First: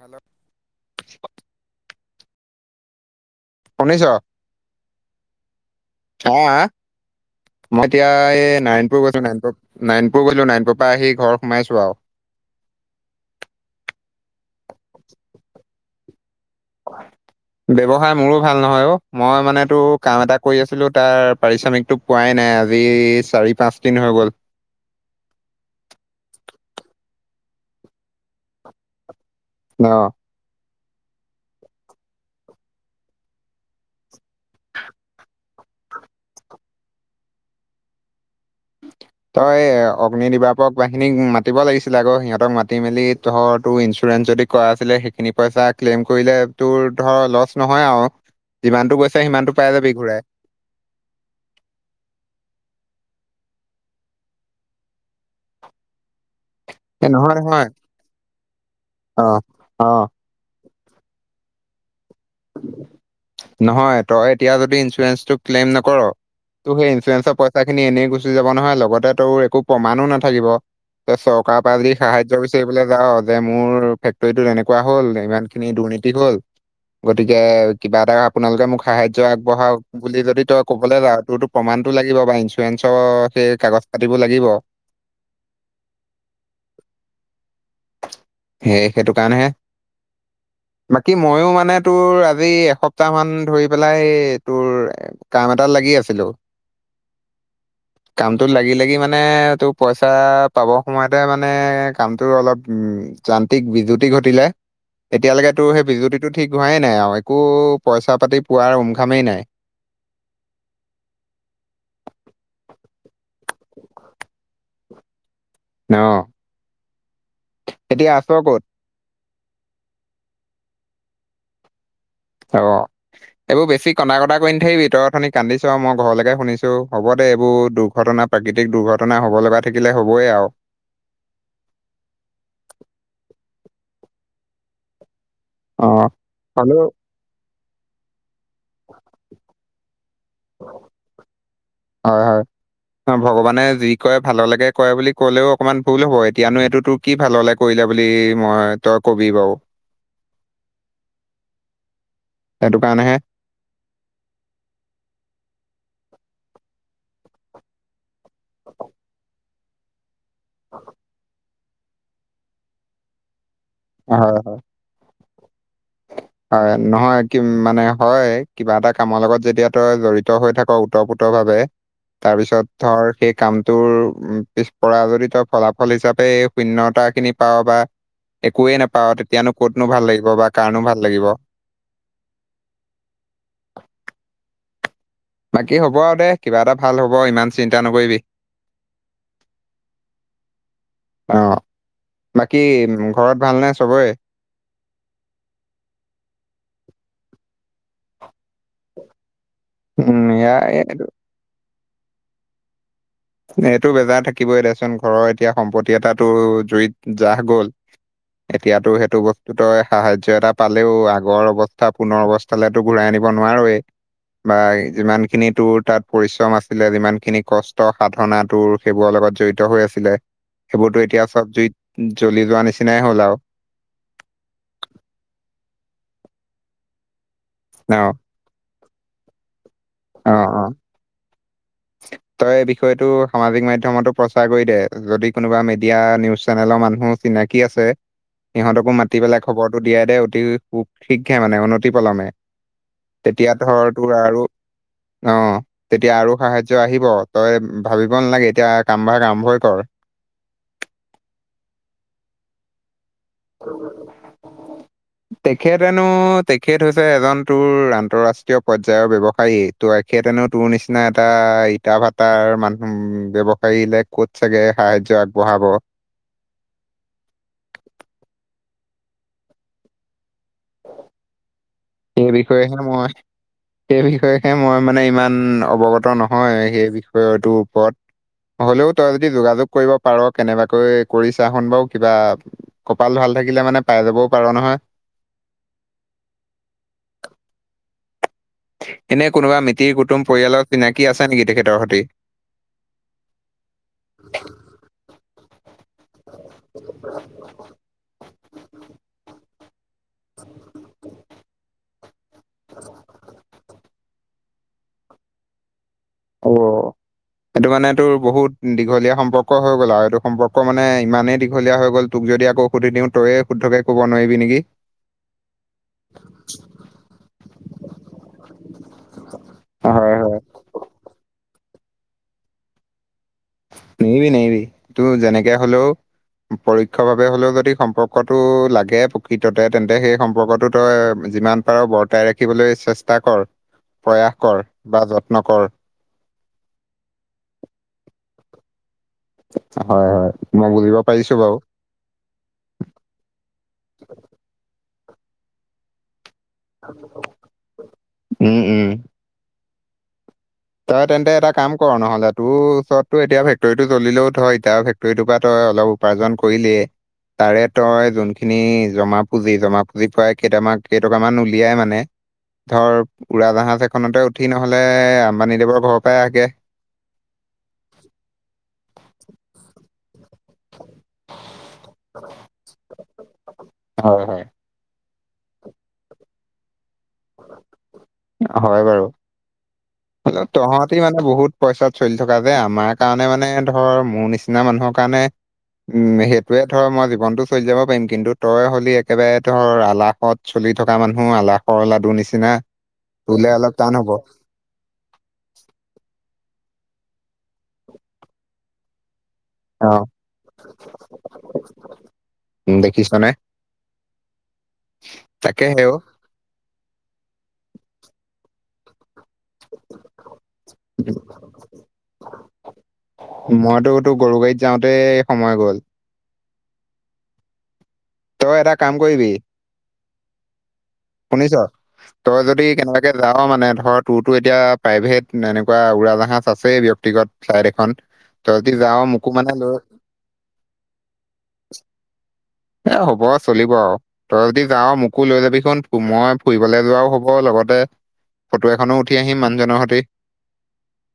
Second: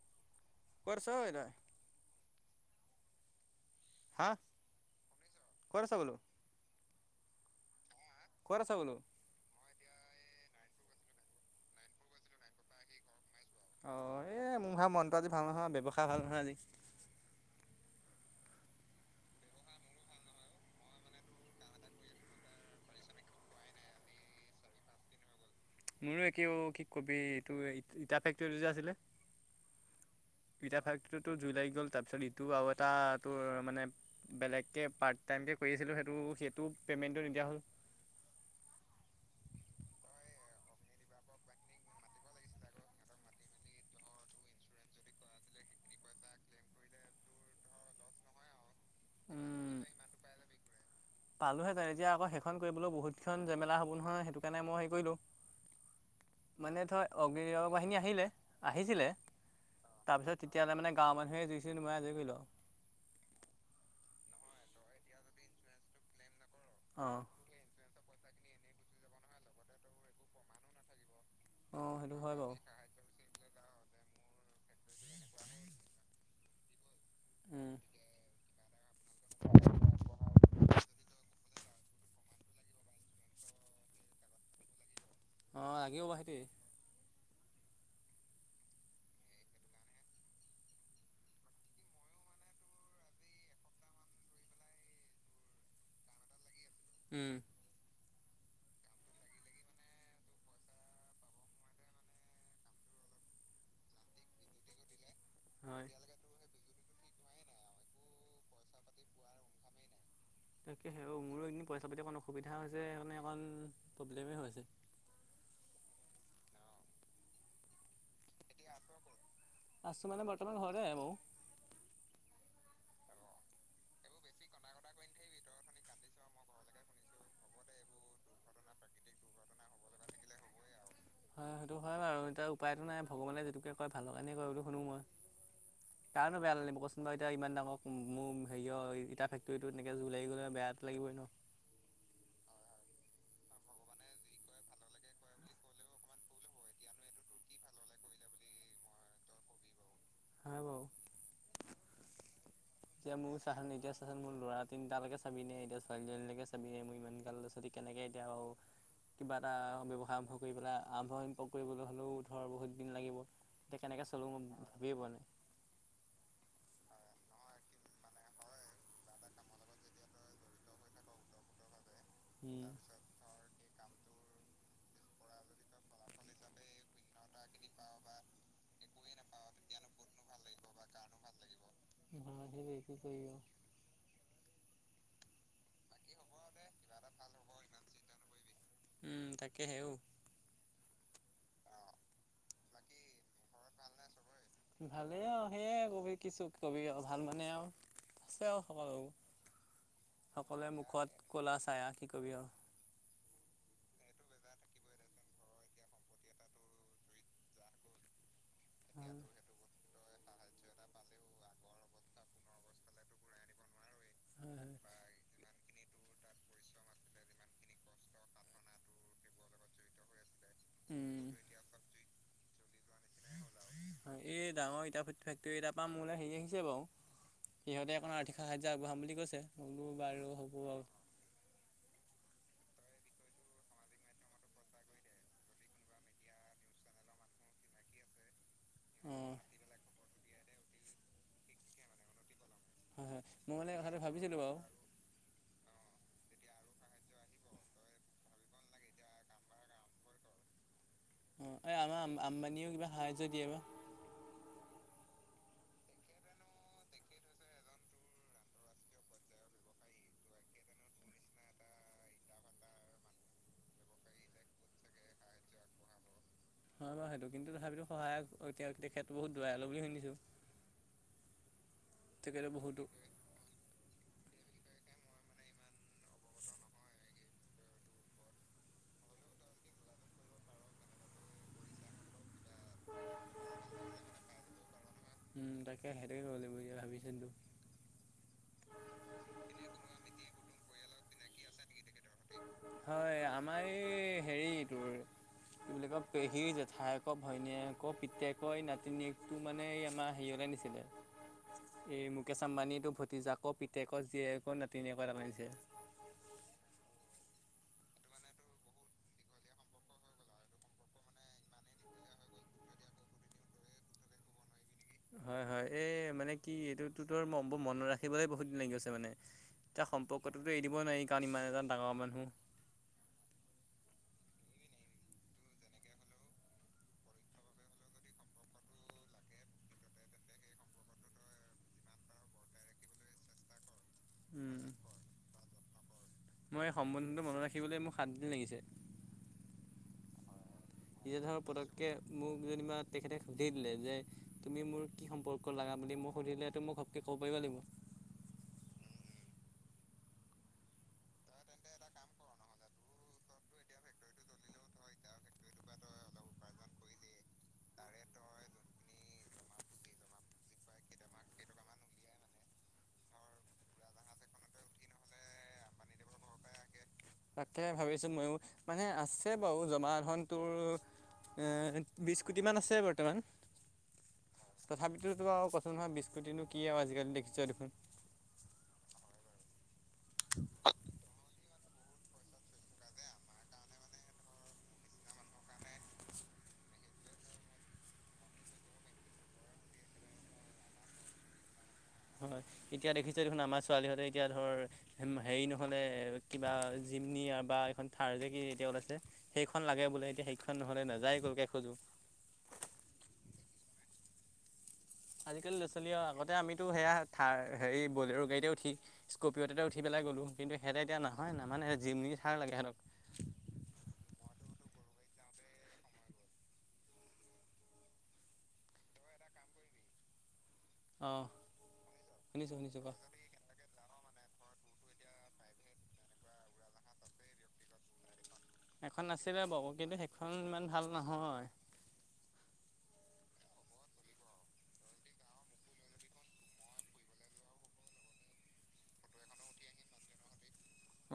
Hello, কত আছ অই তই? শুনিছ? হা ক'ত আছ বোলো? আ আ মই এতিয়া। ক'ত এই আছ বোলো? নাৰণপুৰ গৈছো নাৰায়নপুৰ নাৰায়ণপুৰ গৈছো নাৰায়ণপুৰ পৰা আহি ঘৰ সোমাইছো আৰু। অ', এ মোৰ ভাগ মনটো আজি ভাল নহয় ব্যৱসায় ভাল নহয় আজি [inaudible] ব্যৱসায় মোৰো ভাল নহয় অ মই মানে টোৰ কাম এটা কৰি আছিলো তাৰ পাৰিশ্ৰমিকতটো পোৱাই নাই আজি চাৰি পাঁচদিন হৈ গ'ল। মোৰো একে অ কি কবি এইটো ইটা ফেক্টৰী টো যে আছিলে? অঁ। ইটা ফেক্টৰীটোত জুই লাগি গ'ল তাৰপিছত ইটো আৰু এটা তোৰ মানে বেলেগকে পাৰ্ট টাইমকে কৰি আছিলো সেইটো সেইটো পেমেণ্টটো নিদিয়া হ'ল। [unintelligible] তই অগ্নি দিবাপক বাহিনীক মাতিব লাগিছিল আকৌ সিহঁতক মাতি মেলি ধৰ তোৰ ইঞ্চুৰেঞ্চ যদি কৰা আছিলে সেইখিনি পইচা ক্লেইম কৰিলে তোৰ ধৰ লচ নহয় আৰু যিমানতটো বস্ত সিমানটো পাই যাবি ঘূৰাই। পালোহে তাৰ এতিয়া আকৌ সেইখন কৰিবলৈ বহুতখন জেমেলা হব নহয় সেইটো কাৰণেই মই হেই কৰিলো। [unintelligible] মানে ধৰ এ নহয় অগ্নি নহয় বিভাগৰ বাহিনী আহিলে আহিছিলে অ অ তাৰপিছত তেতিয়ালে মানে গাঁৱ মানুহেই জুই চুই নুমাই আজৰি কৰিলোঁ আও। নহয় তই এতিয়া যদি ইঞ্চুৰেন্ঞ্চটো ক্লেইম নকৰ টোৰ সেই আৰু অ'। ইঞ্চুৰেঞ্চৰ পইচা পা খিনি এনেই গুচি যাব নহয় লগতে তোৰ একো প্ৰমাণো নাথাকিব চ কাবাৰ পৰা অ যদি সেইটো হয় সাহায্য বাৰু। বিচাৰিবলৈ যাওঁ যে মোৰ ফেক্টৰীটো এনেকুৱা এনেকোৱা হল ইমান খিনি দুৰ্নীতি হল। গতিকে উম কিবা এটা আপোনালোকে মোক সাহায্য আগবঢ়াওক। বুলি যদি তই কবলৈ যাৱ তোৰতো প্ৰমাণতটো লাগিব বা ইঞ্চুৰেঞ্চৰ সেই কাগজ পাতিব লাগিব। অঁ লাগিব ভাহিটি। সেই সেইটো কাৰণেহে, বাকী মইও মানে তোৰ আজি এসপ্তাহ মান ধৰি পেলাই তোৰ? কাম এটাত লাগি আছিলো। উম। [inaudible] কামটোত লাগি লাগি মানে তোৰ পইচা পাব সময়তে মানে কামটোৰ অলপ। উম যান্ত্ৰিক বিজুতি ঘটিলে এতিয়ালৈকে তোৰ হয়। সেই বিজুতি এইটো ঠিক হোৱা নাই আৰু একো পইচা পাতি পোৱাৰ উনঘামেই নাই। তাকে হে‌ অও মোৰো একেদিন পইচা পাতি অকমাণ অসুবিধা হৈছে সেইকাৰণে অকণ প্ৰব্লেমেই হৈছে। ন অ, এতিয়া আছ ক'ত? আছো মানে, বৰ্তমান ঘৰতে বাও। অ, এইবোৰ বেছি কন্দা‌ কটা কৰি নাথাকিবি, তই খালি কান্দি চ, মই ঘৰলৈকে শুনিছো, হ'ব দে এইবো দুৰ্ঘটনা প্ৰাকৃতিক দুৰ্ঘটনা হ'ব লগা থাকিলে হ'বই আও। অ, হয় সেইটো হয় বাৰু এতিয়া উপায়টো নাই, ভগৱানে যিটোকে কয় ভালৰ কাৰণেই কয় এই বুলি শুনো মই। অ কাৰনো বেয়া নেলাগিব হ'লেও কচোন বাৰু এতিয়া ইমান ডাঙৰ মোৰ ও হেৰিয় ইটা ফেক্টৰীটো এনেকে জুই লাগি গ'লে বেয়াটো লাগিবই ন। হয় হয়। হয়, ভগৱানে যি কৰে ভাললেকে কৰে বুলি কলেও অকনমান ভুল, হ'ব এতিয়ানো এইটো তোৰ কি ভাললে কৰিলে বুলি মই, তই কবি বাউ? হয় বাউ। সেইটো কাৰণেহে এতিয়া মোৰ চাচোন এতিয়া চাচোন মোৰ ল'ৰা তিনতালেকে চাবি নে? এতিয়া ছোৱালীজনীলেকে চাবি নে? মো ইমান গাল ল'ৰা ছোৱালী কেনেকে এতিয়া আৰু কিবা এটা ব্যৱসায় আৰম্ভ কৰি পেলাই আৰম্ভ ক কৰিবলো হ'লেও ধৰ বহুত দিন লাগিব। এতিয়া কেনেকে চলোঙ হয়, মই ভাবিয়ে পোৱা নাই। হয়, নহয় কি মানে হয়, কিবা এটা কামৰ লগত যেতিয়া তই জড়িত হৈ থাক ওতঃপ্ৰোত ভাৱে, উম। তাৰপিছত ধৰ সেই কামটোৰ পিছ পৰা জদি তই পলা ফল হিচাপে এই শূন্যতা খিনি পাওঁ বা, একোৱেই নেপাও তেতিয়ানো ক'তনো ভাল লাগিব বা কাৰণো ভাল লাগিব? হা সি বেছি কৰে অ। বাকী হ'ব আও দে কিবা এটা ভাল হ'ব, ইমান চিন্তা নকৰিবি। উম তাকেহে অও - অ, বাকী ঘৰত ভালনে চবৰে? ভালেই আউ সেইয়ে কবি কিছু কবি আউ ভাল মানে আউ। আছে আৰু সকলো উম, এয়া সকলোৱে মুখত ক'লা চাই আউ কি কবি আউ। এইটো বেজাৰ থাকিবই দেচোন ঘৰৰ এতিয়া সম্পত্তি এটা টোৰ জুইত জাহ গ'ল। এতিয়াতো সেইটো ব টো তই সাহায্য এটা পালেও আগৰ অৱস্থা পুনৰ অৱস্থালে তো ঘূৰাই আনিব নোৱাৰেই। বা নোৱাৰোৱেই। ই যিমান খিনি তোৰ তাত পৰিশ্ৰম আছিলে যিমান খিনি কষ্ট ত সাধনা টোৰ সেইবোৰৰ লগত জড়িত হৈ আছিলে, বস্তুটো সেইবোৰতো এতিয়া চব জুইত জ্বলি যোৱা নিচিনাই হ'ল আউ। এই ডাঙৰ ইটা ফেক ফেক্টৰী এটাৰ পৰা মোলে হেৰি আহিছে বাউ, ন? সিহঁতে অকণ আৰ্থিক সাহায্য আগবঢ়াম বুলি কৈছে। হব বাৰু অ', হ'ব আউ [inaudible] তই এই বিষয়টো সামাজিক মাধ্যমতো প্ৰচাৰ কৰি দে, যদি কোনোবা মিডিয়া নিউজ চেনেলৰ মানুহ চিনাকি আছে, সিহঁতকো মাতি অ'। পেলাই খবৰটো দিয়াই দে, অতি উ শীঘ্ৰে মানে অনতি পলমে। হয়, হয়, তেতিয়া, মই মানে ধৰ কথাটো তোৰ ভাবিছিলোঁ আৰু বাৰু অঁ, তেতিয়া আৰু সাহায্য আহিব। তই ভাবিব নালাগে, এতিয়া কামভাগ আৰম্ভই কৰ। অঁ এ আমা আম্বানিও কিবা সাহায্য দিয়ে বা। [unintelligible] [inaudible] তেখেতনো, তেখেত হৈছে এজন তোৰ আন্তঃ ৰাষ্ট্ৰীয় পৰ্যায়ৰ ব্যৱসায়ী। ত এখেতেনো তোৰ নিচিনা এটা ইটা ভাতাৰ মানুহ ব্যৱসায়ীলে ক'ত চাগে সাহায্য আগবঢ়াব হয় বাৰু সেইটো কিন্তু তথাপিতো সহায়ক এতিয়া তেখেত বহুত দয়ালো বুলি শুনিছো। সেই তেখেতে বিষয়েহে বহুতো মই সেই বিষয়েহে মই মানে ইমান অৱগত। ত নহয় সেই বিষয়টোৰ ওপৰত হলেও তই যদি যোগাযোগ কৰিব পাৰ কেনেবাকৈ কৰিছা হুন বাৰু কিবা কপাল ভাল থাকিলে মানে পাই যাবও পাৰ নহয়। উম তাকে সেটোকে কৰিব লাগিব এতিয়া ভাবিছিলোঁ এনে কোনোবা মিতিৰ কুটুম পৰিয়ালৰ চিনাকি আছে নেকি তেখেতৰ সতি। হয় আমাৰ এই হেৰিটোৰ পেহী জেঠাইক ভৈনীয়েকক পিতকৰ নাতিনীয়েক টোৰ মানে এই আমাৰ সেই অলে নিছিলে সেই মুকেশ আম্বানী ভতিজাক পিতেকক ক জিয়েকৰ নাতিনীয়েক অ, এইটো মানে তোৰ বহুত দীঘলীয়া সম্পৰ্ক হৈ গ'ল আৰু এইটো সম্পৰ্ক মানে ইমানেই দীঘলীয়া হৈ গ'ল। তোক যদি আকৌ সুধি দিওঁ তইয়ে শুদ্ধকে ক'ব নোৱাৰিবি নেকি? হয় হয় এই মানে কি এইটোতো তোৰ মনত ৰাখিবলৈ বহুত দিন লাগি গৈছে মানে। এতিয়া হয় হয়, সম্পৰ্কটোতো এৰি দিবই নোৱাৰি কাৰণ ইমান এজন ডাঙৰ মানুহ নেৰিবি নেৰিবি টো যেনেকে হলেও। পৰোক্ষৰ ভাবে হ'লেও যদি সম্পৰ্কটো লাগে প্ৰকৃততে তেন্তে সেই সম্পৰ্কটো তই যিমান। বৰ্তাই ৰাখিবলৈ চেষ্টা কৰ প্ৰয়াস উম কৰ বা যত্ন কৰ। মই এই সম্বন্ধটো মনত ৰাখিবলৈ মোক সাতদিন লাগিছে। হয় হয় মই বুজিব এতিয়া ধৰ পাৰিছো বাৰু পতককৈ মোক যেনিবা তেখেতে সুধি দিলে যে তুমি মোৰ কি সম্পৰ্ক লগা বুলি মোক সুধিলে উম উম, তই তেন্তে এটা কাম কৰ নহলে তোৰ ওচৰতো এতিয়া ফেক্টৰৰিটো জ্বলিলেও ধ এতিয়া তই সেইটোপা তই অলপ উপাৰ্জন কৰিলিয়েই তাৰে তই যোনখিনি জমা পুঁজি জমা পুজি পাই কেইটামান কেইটকামান উলিয়াই মানে ধৰ উৰাজাহাজ এখনতে উঠি নহলে আম্বানীদেৱৰ ঘৰৰ পৰাই আহগে তাকে ভাবিছো ময়ো মানে আছে বাৰু জমা ধনটোৰ বিস কোটিমান আছে বৰ্তমান হয় হয় তথাপিতোতো আৰু কচ নহয় বিস্কুটিনো কি আৰু আজিকালি দেখিছ দেখোন হয় বাৰু তহতি মানে বহুত পইচা চলি থকা যে আমাৰ কাৰণে মানে ধৰ মোৰ নিচিনা মানুহৰ কাৰণে উম সেইটোৱে ধৰ মই জীৱনতটো চলি যাব পাৰিম কিন্তু তই হ'লি একেবাৰে ধৰ আলাসত চলি থকা মানুহ আলাসৰ লাৰো হয় এতিয়া দেখিছ দেখোন আমাৰ ছোৱালীহঁতে হ'ব এতিয়া ধৰ হেৰি নহ'লে কিবা জিমনি বা এইখন থাৰ নে কি এতিয়া ওলাইছে সেইখন লাগে অ বোলে এতিয়া সেইখন নহ'লে নাযায় ক'লকৈ এখোজোঁ উম দেখিছ নে আজিকালি তাকে ল'ৰা ছোৱালী সেও আগতে আমিতো সেয়া হেৰি বলেৰ গাড়ীতে উঠি স্কপিঅতে উঠি পেলাই গলোঁ কিন্তু সিহঁতে এতিয়া নহয় নানে জিমনি থাৰ লাগে সিহঁতক মইতো তো গৰু গাড়ীত যাওঁতে সময় গ'ল তই এটা কাম কৰিবি অঁ শুনিছ তই শুনিছোঁ যদি শুনিছোঁ ক। কেনেবাকে যাওঁ অ মানে ধৰ টোৰটো এতিয়া প্ৰাইভেট এনেকুৱা উৰাজাহাজ আছেই ব্যক্তিগত ফ্লাইট এখন তহঁতি যাৱ মোকো মানে লৈ খন ইমান ভাল নহয়। এ হ'ব‌ চলিব আৰু। তই যদি যাৱ মোকো লৈ যাবিচোন, মই ফুৰিবলে যোৱাও হ'ব লগতে ফটো এখনো উঠি আহিম মানুহজনৰ সৈতে।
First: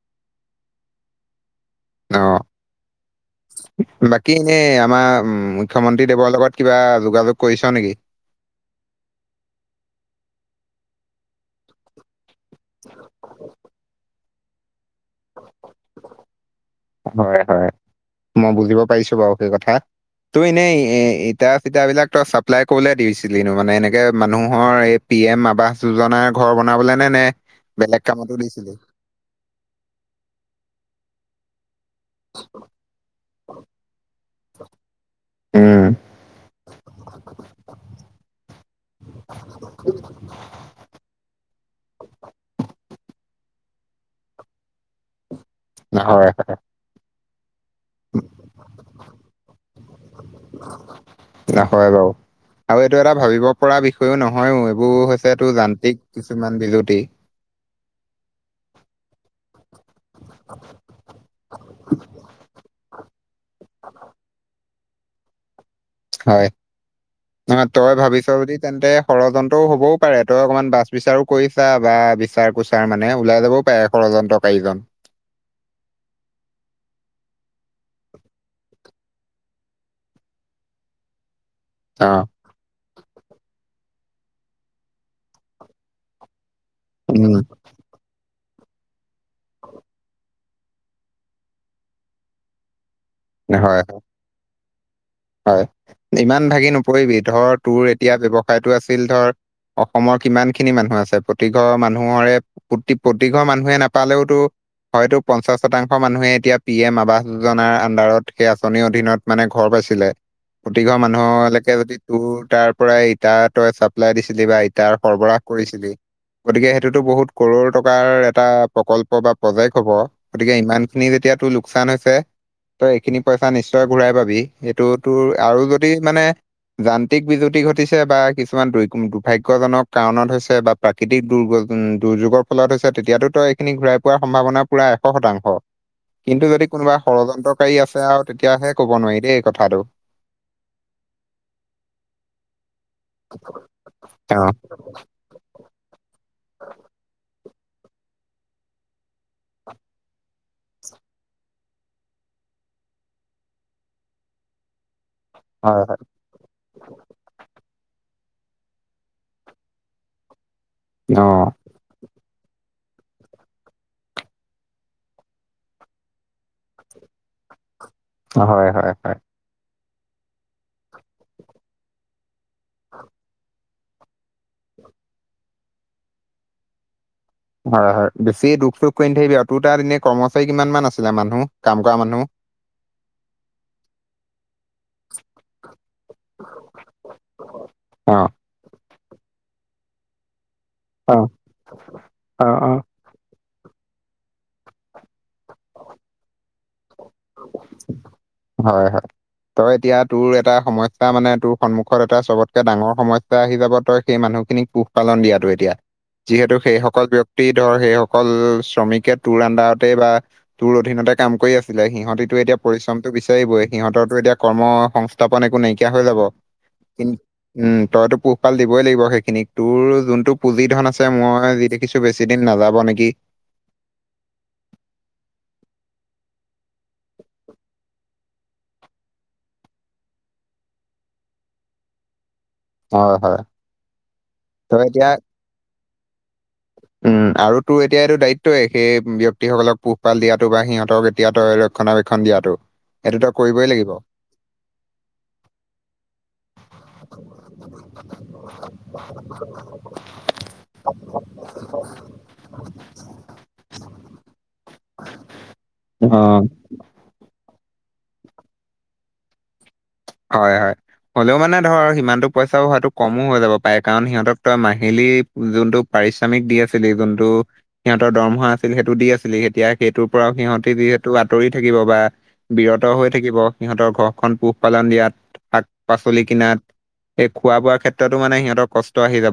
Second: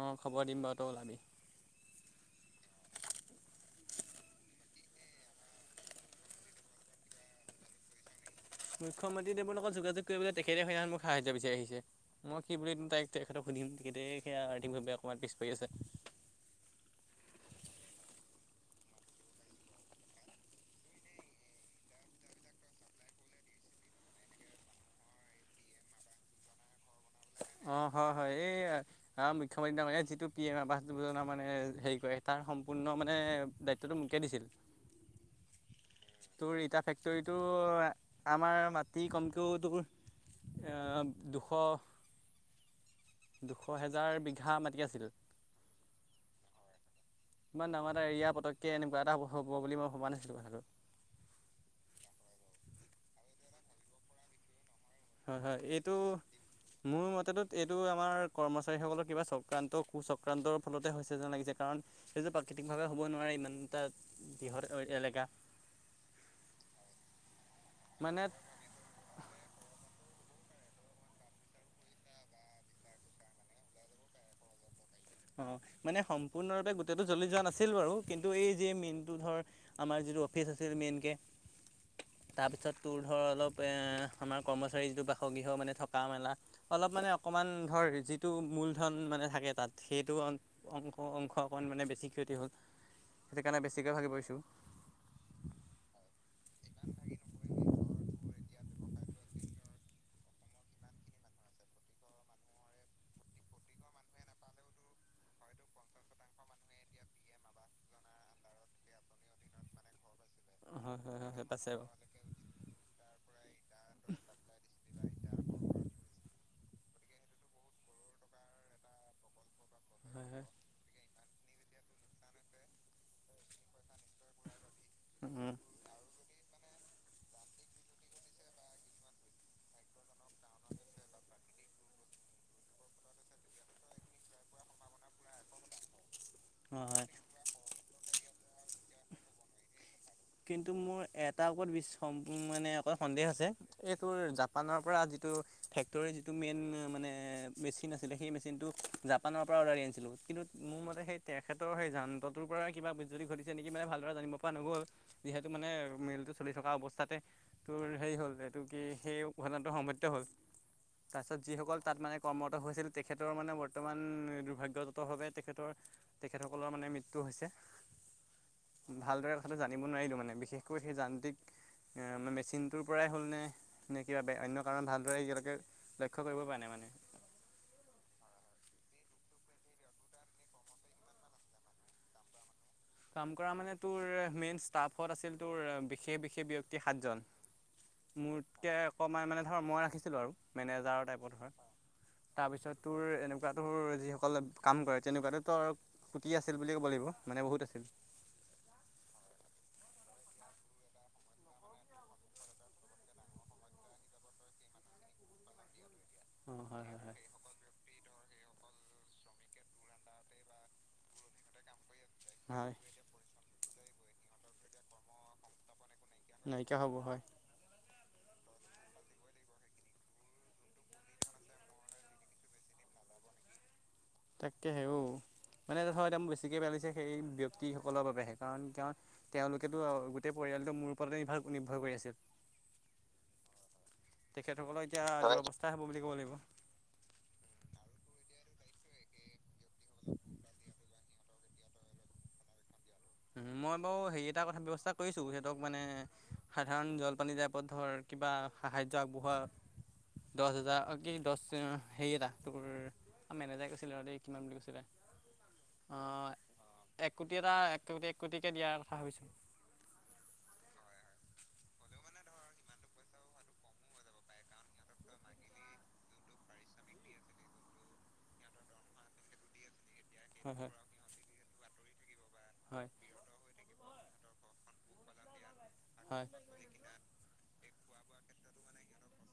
অ', খবৰ দিম বাৰু, তই ওলাবি। অ', বাকী এনেই আমাৰ মুখ্যমন্ত্ৰ [unintelligible] দেৱৰ লগত কিবা যোগাযোগ কৰিছ নেকি? মুখ্যমন্ত্ৰীদেৱৰ লগত যোগাযোগ কৰিবলৈ, তেখেতে [unintelligible] মোক সাহায্য বিচাৰি আহিছে। মই কি বুলিম তাইক তেখেতক সুধিম তেখেতে, সেই আৰ্থিকভাৱে অকমান পিছ পৰি আছে। হয়, হয় মই বুজিব পাৰিছো বাৰু সেই কথা। তই এনেই এ ইটা-চিতা বিলাক তই চাপ্লাই কৰিবলে দিছিলি, নো মানে এনেকে মানুহৰ এই পি এম আৱাস যোজনাৰ ঘৰ বনাবলে [unintelligible] অ', বেলেগ হয়, হয়। কামতো এই দিছিলি? মুখ্যমন্ত্ৰীয়ে, যিটো পি এম আৱাস যোজনা মানে হে তাৰ সম্পূৰ্ণ মানে দায়িত্বটো মোকে দিছিল। উম। তোৰ ইতা ফেক্টৰীটো, আমাৰ মাটি কমকেও তোৰ এই দুশ দুশ হেজাৰ বিঘা মাটি আছিল। হয়, হয়। ইমান দামৰ এটা এৰিয়া, পতককে এনেকুৱা এটা হ'ব বুলি মই ভবা নাছিলো কথাটো। [unintelligible] বাৰু, আৰু এইটো এটা ভাবিব পৰা বিষ [unintelligible] নহয়ও, এইবোৰ হৈছে হয় তোৰ হয় এইটো যান্ত্ৰিক কিছুমান বিজুতি। মোৰ মতেতো এইটো আমাৰ কৰ্মচাৰীসকলৰ কিবা চ আক্ৰান্ত কোঅক্ৰান্তৰ ফলতে হৈছে যেন লাগিছে, কাৰণ সেই যে প্ৰাকৃতিক ভাৱে হ'ব নোৱাৰে, ইমান এটা বৃহৎ এ-এলেকা। হয়, ন' তই মানে ভাবিছ য তেন্তে ষড়যন্ত্ৰও হ'বও পাৰে, তই অকনমান বাছ বিচাৰো কৰি ছা বা বিচাৰ কুচাৰ মানে ওলাই যাবও পাৰে। ষড়যন্ত্ৰ কাৰীজন। অ', মানে সম্পূৰ্ণৰূপে গোটেটো জ্বলি যোৱা নাছিল বাৰু, কিন্তু এই যে মেইনটো ধৰ আমাৰ যিটো অফিচ আছিল মেইনকে? অ'। তাৰপিছত তোৰ ধৰ, অলপ এ আমাৰ কৰ্মচাৰী যিটো বাসগৃহ মানে থকা মেলা অলপ মানে, উম, অকণমান ধৰ যিটো মূলধন মানে থাকে তাত। সেইটো অ-অংশ [unintelligible] অকণ মানে বেছি ক্ষতি হ'ল। সেইটো কাৰণে হয়। বেছিকৈ ভাগি পৰিছোঁ। হয়, ইমান ভাগি নপৰিবি। ধৰ, তোৰ এতিয়া ব্যৱসায়টো আছিল ধৰ অসমৰ কিমান খিনি মানুহ আছে, প্ৰতিঘৰ মানুহৰে প্ৰতি-প্ৰতিঘৰ মানুহে নাপালেওতো হয়তো পঞ্চাশ শতাংশ মানুহে এতিয়া পি এম আৱাস যোজনাৰ আন্দাৰত সেই আঁচনিৰ অধীনত মানে ঘৰ পাইছিলে। প্ৰতিঘৰ হয় হয় হয় হয় পাইছে মানুহলৈকে বাৰু যদি তোৰ তাৰ পৰাই ইটা তই ছাপ্লাই দিছিলি বা ইটাৰ সৰবৰাহ কৰিছিলি। গতিকে সেইটোতো বহুত কৰোৰ টকাৰ এটা প্ৰকল্প বা প্ৰজেক্ট হ'ব, হয় হয় গতিকে ইমান খিনি যেতিয়া তোৰ লোকচান হৈছে, তইএইখিনি পইচা নিশ্চয় ঘূৰাই পাবি। তোৰটো উম আৰুজোত। [unintelligible] মানে যান্ত্ৰিক বিজুতি ঘটিছে বা, কিছুমান দু দুৰ্ভাগ্যজনক কাৰণত। হৈছে বা, প্ৰাকৃতিক দুৰ্যোগৰ ফলত হৈছে তেতিয়াতো তো এইখিনি ঘূৰাই পোৱাৰ সম্ভাৱনা। পুৰা এশ শতাংশ। কিন্তু যদি হয় কোনোবা হয়। ষড়যন্ত্ৰকাৰী আছে আৰু তেতিয়াহে ক'ব নোৱাৰি দেই। কথাটো। কিন্তু মোৰ এটা ওপৰত বিশ মানে এটা সন্দেহ আছে। এইটোৰ অ জাপানৰ পৰা যিটো। ফেক্টৰীৰ যিটো মেইন মানে মেচিন আছিলে, সেই মেচিনটো জাপানৰ পৰা অৰ্ডাৰ আনিছিলোঁ কিন্তু। মোৰ মতে সেই তেখেতৰ সেই যান্ৰটোৰ পৰাই কিবা বু্যদি ঘটিছে নেকি মানে ভালদৰে জানিব পৰা নগ'ল। যিহেতু মানে হয় হয় মল। চলি থকা অৱস্থাতে তোৰ হেৰি হ'ল এইটো কি সেই ঘটনাটো সংঘটিত হ'ল। অ তাৰপিছত যিসকল তাত মানে। কৰ্মৰত হৈছিল, তেখেতৰ মানে বৰ্তমান দুৰ্ভাগয়জত ভাৱে তেখেতৰ। তেখেতসকলৰ মানে মৃত্যু হৈছে। হয় হয় হয় ভালদৰে কথাটো জানিব নোৱাৰিলো মানে বিশেষকৈ সেই যান্ত্ৰিক মে। চিনটোৰ পৰাই হ'লনে, নে কিবা বেয়া অন্য কাৰণত ভালদৰে এতিয়া লৈকে লক্ষ্য কৰিব পৰা নাই মানে। হয় হয়। বেছি দুখ চোখ কৰি নিথাকিবি আৰু তোৰ তাত এনেই কৰ্মচাৰী কিমান মান আছিলে মানুহ কাম কৰা মানুহ? কাম কৰা মানে তোৰ মেইন ষ্টাফত আছিল তোৰ। সেই বিশেষ ব্যক্তি সাতজন, অ মোতকৈ অকণমান মানে ধৰ মই ৰাখিছিলোঁ আৰু। মেনেজাৰৰ অ টাইপত হয়। অ অ তাৰপিছত তোৰ এনেকুৱাতোৰ যিসকল কাম কৰে তেনেকুৱাতো। ত' কুটি আছিল বুলি ক'ব লাগিব মানে বহুত আছিল। হয় হয়। তই এতিয়া তোৰ এটা সমস্যা মানে তোৰ সন্মুখত এটা চবতকে ডাঙৰ সমস্যা আহি যাব তই সেই মানুহখিনিক। পোহপালন দিয়াতটো এতিয়া, যিহেতু অঁ হয় হয় সেইসকল হয় ব্যক্তিক। ধৰ সেই সকল শ্ৰমিকে তোৰ আডাৰতেই বা, তোৰ অধীনতে কাম কৰি আছে। আছিলে সিহঁতিতটো এতিয়া হয় পৰিশ্ৰমটো বিচাৰিবই। সিহঁতৰো এতিয়া কৰ্ম সংস্থাপন একো নাইকিয়া হৈ যাব। নাইকিয়া হ'ব কিন- হয়। উম তইতো পোহপাল দিবই লাগিব সেইখিনিক তোৰ যোনটো পুঁজি ধন আছে মই যি দেখিছো। বেছি দিন নাযাব নেকি। তাকেহে অও, মানে তথ এতিয়া মোৰ বেছিকে বেয়া লাগছে সেই ব্যক্তিসকলৰ বাবেহে কাৰণ ক। তেওঁলোকেতো গোটেই পৰিয়ালটো মোৰ ওপৰতে নিৰ্ভৰ- নিৰ্ভৰ কৰি আছিল। হয় হয় তেখেতসকলৰ এতিয়া অৱস্থা হব বুলি ক'ব লাগিব। উম আৰু তোৰ এতিয়া এইটো দায়িত্বই সেই ব্যয়ক্তিসকলক পোহপাল দিয়াতো বা সিহঁতক এতিয়া। ৰক্ষণাবেক্ষণ দিয়াটো। এইটো তই উম, কৰিবই মই লাগিব। বাৰু হেৰি এটা কথা ব্যৱস্থা কৰিছো সিহঁতক মানে। সাধাৰণ জলপানী যায়প ধৰ কিবা সাহাৰ্য আগবঢ়োৱা। দহ হাজাৰ কি দহ হেৰি এটা তোৰ। মেনেজাই কৈছিলে আৰু দেই কিমান বুলি কৈছিলে। অঁ। এক কোটি এটা এক কোটি এক কোটিকৈ দিয়াৰ কথা ভাবিছোঁ।। হয়, হয়। হ'লেও মানে ধৰ সিমানতো পইচাও হোৱাাতটো কমো হৈ যাব পাৰে কাৰণ সিহঁতক তই মাহিলী যোনটো পাৰিশ্ৰমিক দি আছিলি যোনটো সিহঁতৰ দৰমহা আছিল সেইটো দি আছিলি এতিয়া সেইটোৰ পৰাও হয় সিহঁতে হয় যিহেতু আঁতৰি থাকিব বা বিৰত হয় হৈ থাকিব সিহঁতৰ ঘৰখন পুহ পালন দিয়াত শাক হয় পাচলি কিনাত এই খোৱা বোৱাৰ ক্ষেত্ৰতো মানে সিহঁতৰ কষ্ট আহি যাব।